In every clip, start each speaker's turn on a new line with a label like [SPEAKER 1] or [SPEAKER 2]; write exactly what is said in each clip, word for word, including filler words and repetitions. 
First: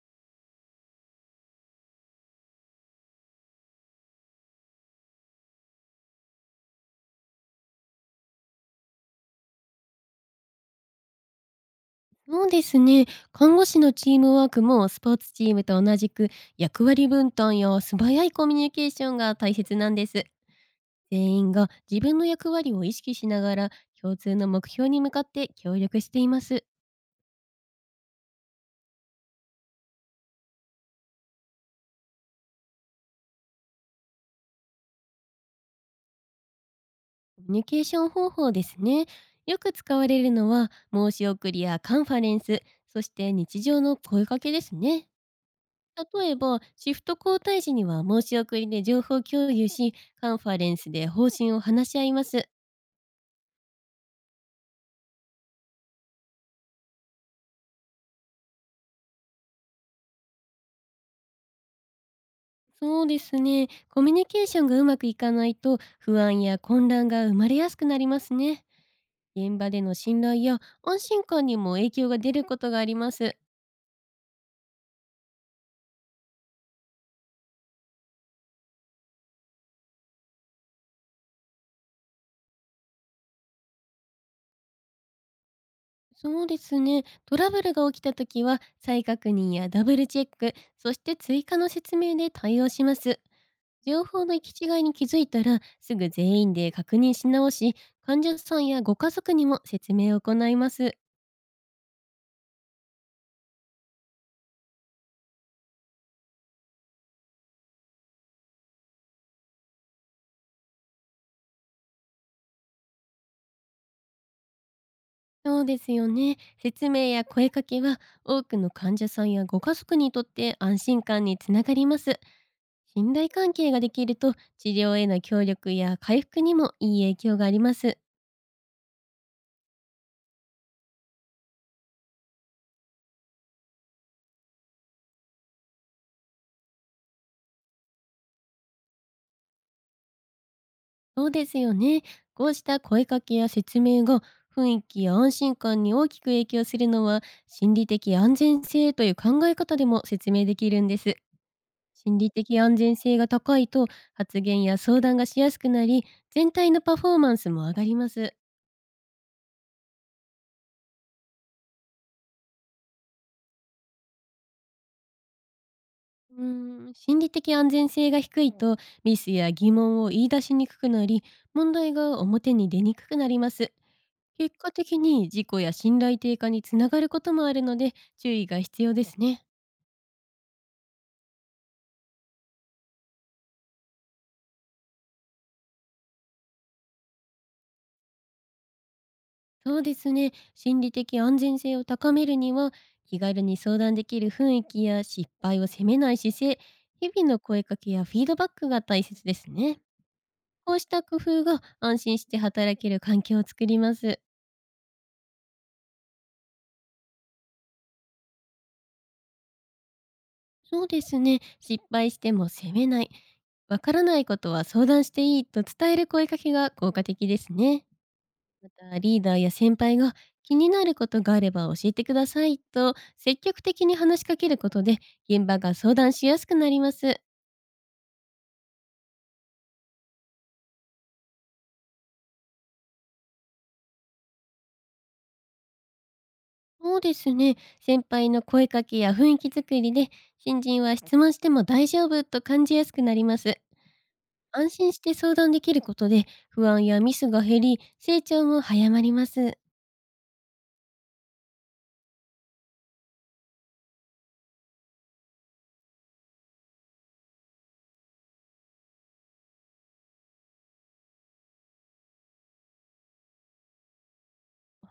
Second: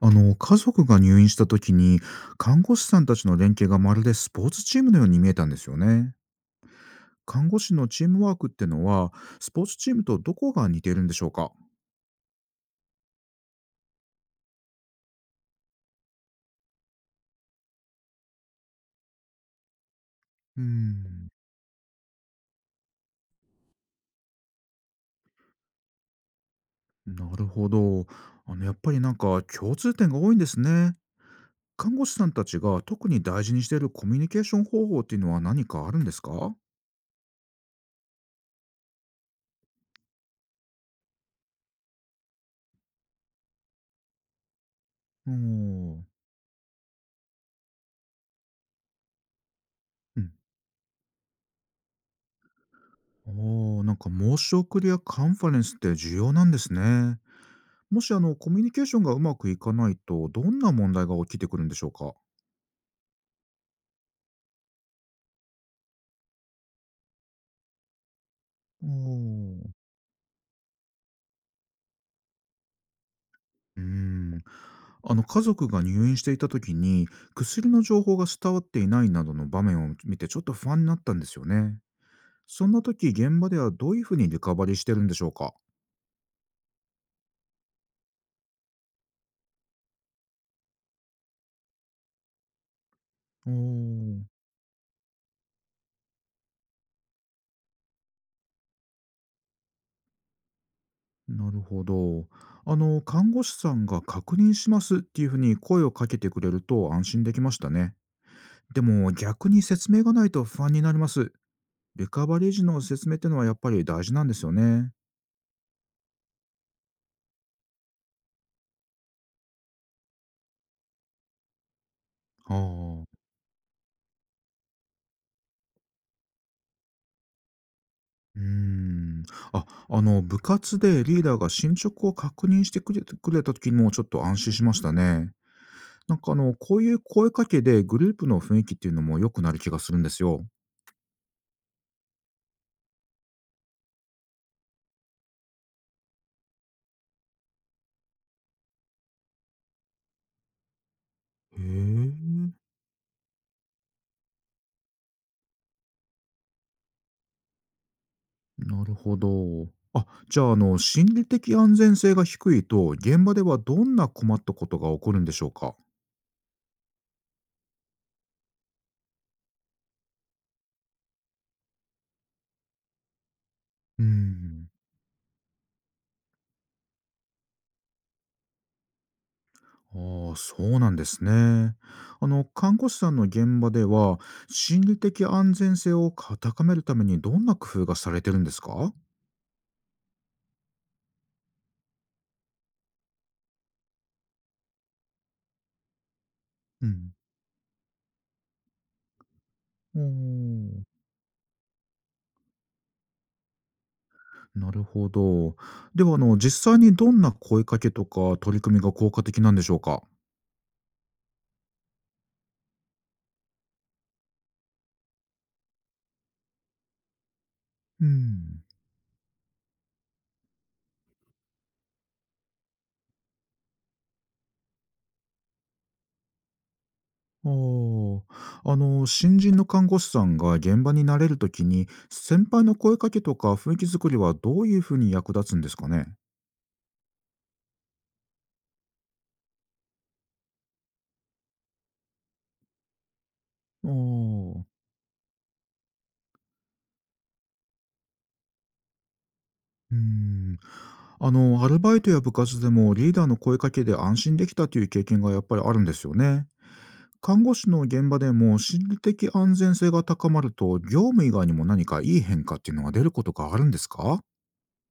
[SPEAKER 1] あの家族が入院した時に看護師さんたちの連携がまるでスポーツチームのように見えたんですよね。看護師のチームワークってのはスポーツチームとどこが似ているんでしょうか？
[SPEAKER 2] そうですね。看護師のチームワークもスポーツチームと同じく、役割分担や素早いコミュニケーションが大切なんです。
[SPEAKER 1] うーん。
[SPEAKER 2] 全員が自分の役割を意識しながら、共通の目標に向かって協力しています。
[SPEAKER 1] なるほど。あのやっぱりなんか共通点が多いんですね。看護師さんたちが特に大事にしているコミュニケーション方法っていうのは何かあるんですか？お
[SPEAKER 2] コミュニケーション方法ですね。よく使われるのは申し送りやカンファレンス、そして日常の声かけですね。
[SPEAKER 1] ー。う
[SPEAKER 2] 例えば、シフト交代時には申し送りで情報共有し、カ
[SPEAKER 1] ん。
[SPEAKER 2] ンファレンスで方針を話し合います。
[SPEAKER 1] あーなんか申し送りやカンファレンスって重要なんですね。もしあの、コミュニケーションがうまくいかないと、どんな問題が起きてくるんでしょうか？お
[SPEAKER 2] そうですね。コミュニケーションがうまくいかないと、不安や混乱が生まれやすくなりますね。
[SPEAKER 1] ー。
[SPEAKER 2] 現場
[SPEAKER 1] う
[SPEAKER 2] での信頼や安心感にも影響が出ることがあります。
[SPEAKER 1] ーん。あの、家族が入院していた時に、薬の情報が伝わっていないなどの場面を見て、ちょっと不安になったんですよね。そんな時、現場ではどういうふうにリカバリーしてるんでしょうか？
[SPEAKER 2] そうですね。トラブルが起きた時は再確認やダブルチェック、そして追加の説明で対応します。
[SPEAKER 1] お
[SPEAKER 2] 情
[SPEAKER 1] ー。
[SPEAKER 2] 報の行き違いに気づいたらすぐ全員で確認し直し、患者さんやご家族にも説明を行います。
[SPEAKER 1] なるほど。あの、看護師さんが「確認します」っていうふうに声をかけてくれると安心できましたね。でも、逆に説明がないと不安になります。リカバリー時の説明ってのはやっぱり大事なんですよね。
[SPEAKER 2] そうですよね。説明や声かけは、多くの患者さんやご家族にとって安心感につながります。
[SPEAKER 1] あ
[SPEAKER 2] 信
[SPEAKER 1] あ。
[SPEAKER 2] 頼関係ができると、治療への協力や回復にもいい影響があります。
[SPEAKER 1] うーん。あ、あの、部活でリーダーが進捗を確認してくれくれた時もちょっと安心しましたね。なんかあの、こういう声かけでグループの雰囲気っていうのも良くなる気がするんですよ。
[SPEAKER 2] そうですよね。こうした声かけや説明が雰囲気や安心感に大きく影響するのは、心理的安全性という考え方でも説明できるんです。
[SPEAKER 1] へ
[SPEAKER 2] 心
[SPEAKER 1] え。
[SPEAKER 2] 理的安全性が高いと、発言や相談がしやすくなり、全体のパフォーマンスも上がります。
[SPEAKER 1] なるほど。あ、じゃあ、あの、心理的安全性が低いと、現場ではどんな困ったことが起こるんでしょうか？
[SPEAKER 2] うーん、心理的安全性が低いと、ミスや疑問を言い出しにくくなり、問題が表に出にくくなります。
[SPEAKER 1] うー
[SPEAKER 2] 結
[SPEAKER 1] ん。
[SPEAKER 2] 果的に事故や信頼低下につながることもあるので、注意が必要ですね。
[SPEAKER 1] ああ、そうなんですね。あの看護師さんの現場では心理的安全性を高めるためにどんな工夫がされてるんですか？
[SPEAKER 2] そうですね、心理的安全性を高めるには、気軽に相談できる雰囲気や失敗を責めない姿勢、
[SPEAKER 1] う
[SPEAKER 2] 日
[SPEAKER 1] ん。
[SPEAKER 2] 々の声かけやフィードバックが大切ですね。
[SPEAKER 1] お
[SPEAKER 2] こう
[SPEAKER 1] ー。
[SPEAKER 2] した工夫が安心して働ける環境を作ります。
[SPEAKER 1] なるほど。ではあの実際にどんな声かけとか取り組みが効果的なんでしょうか？
[SPEAKER 2] そうですね。失敗しても責めない。わからないことは相談していいと伝える声かけが効果的ですね。
[SPEAKER 1] うん。
[SPEAKER 2] また、リーダーや先輩が、気になることがあれば教えてくださいと積極的に話しかけることで、現場が相談しやすくなります。
[SPEAKER 1] あああの新人の看護師さんが現場に慣れるときに先輩の声かけとか雰囲気作りはどういうふうに役立つんですかね？
[SPEAKER 2] そうですね。先輩の声かけや雰囲気作りで、新人は質問しても大丈夫と感じやすくなります。
[SPEAKER 1] あー。
[SPEAKER 2] 安心して相談できることで、不安やミスが減り成長も早まります。
[SPEAKER 1] うーん。あの、アルバイトや部活でもリーダーの声かけで安心できたという経験がやっぱりあるんですよね。看護師の現場でも心理的安全性が高まると、業務以外にも何かいい変化っていうのが出ることがあるんですか？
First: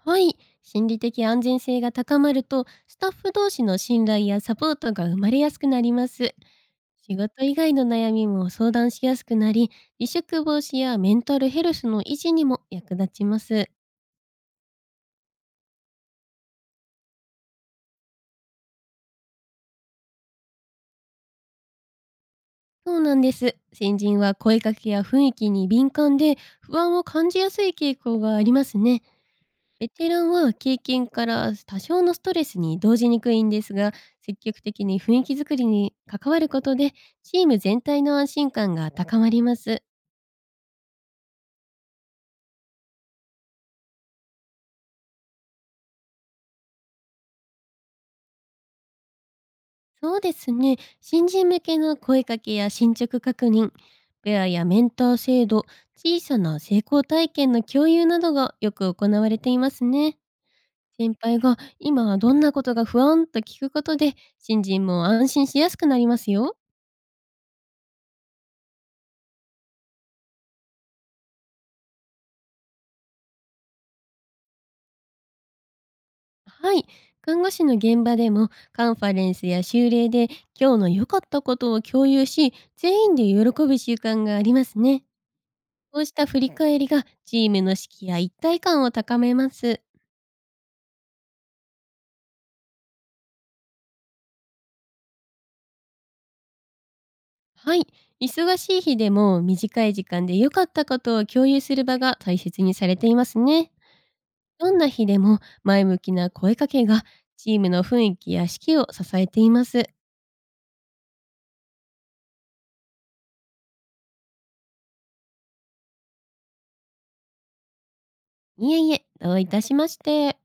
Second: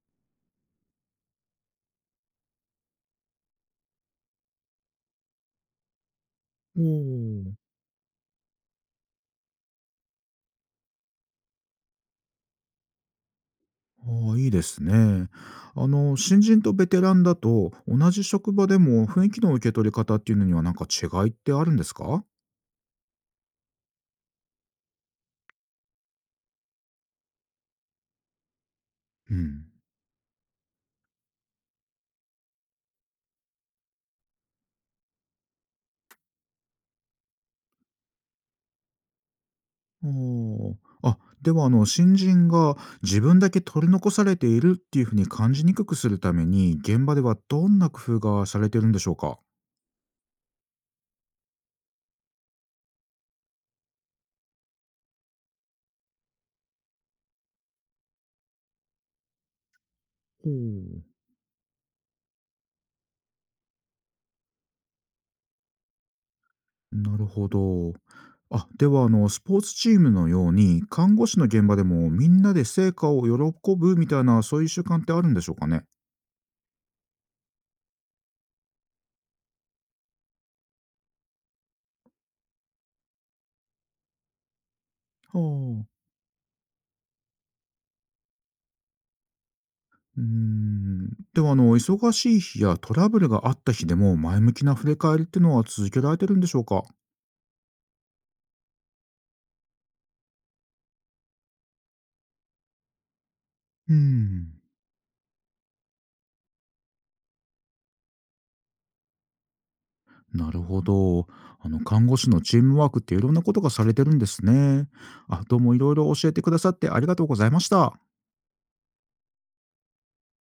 [SPEAKER 2] はい。心理的安全性が高まると、スタッフ同士の信頼やサポートが生まれやすくなります。
[SPEAKER 1] おお
[SPEAKER 2] 仕事以
[SPEAKER 1] ー。
[SPEAKER 2] 外の悩みも相談しやすくなり、離職防止やメンタルヘルスの維持にも役立ちます。
[SPEAKER 1] ああ、いいですね。あの、新人とベテランだと、同じ職場でも雰囲気の受け取り方っていうのには何か違いってあるんですか？
[SPEAKER 2] そうなんです。先人は声かけや雰囲気に敏感で、不安を感じやすい傾向がありますね。
[SPEAKER 1] うん。
[SPEAKER 2] ベテランは経験から多少のストレスに動じにくいんですが、積極的に雰囲気づくりに関わることで、チーム全体の安心感が高まります。
[SPEAKER 1] おお。あ、ではあの新人が自分だけ取り残されているっていうふうに感じにくくするために、現場ではどんな工夫がされてるんでしょうか？
[SPEAKER 2] そうですね。新人向けの声かけや進捗確認、ペアやメンター制度、小さな成功体験の共有などがよく行われていますね。
[SPEAKER 1] おお。
[SPEAKER 2] 先輩が今どんなことが不安と聞くことで、新人も安心しやすくなりますよ。
[SPEAKER 1] なるほど。あ、ではあのスポーツチームのように、看護師の現場でもみんなで成果を喜ぶみたいなそういう習慣ってあるんでしょうかね？
[SPEAKER 2] はい。看護師の現場でもカンファレンスや修例で、今日の良かったことを共有し、全員で喜ぶ習慣がありますね。
[SPEAKER 1] はあ。
[SPEAKER 2] こうした振り返りがチームの士気や一体感を高めます。
[SPEAKER 1] うーん。ではあの忙しい日やトラブルがあった日でも前向きな振り返りってのは続けられてるんでしょうか？
[SPEAKER 2] はい。忙しい日でも短い時間で良かったことを共有する場が大切にされていますね。
[SPEAKER 1] うーん。
[SPEAKER 2] どんな日でも、前向きな声かけがチームの雰囲気や士気を支えています。
[SPEAKER 1] なるほど。あの、看護師のチームワークっていろんなことがされてるんですね。あ、どうもいろいろ教えてくださってありがとうございました。
[SPEAKER 2] いえいえ、どういたしまして。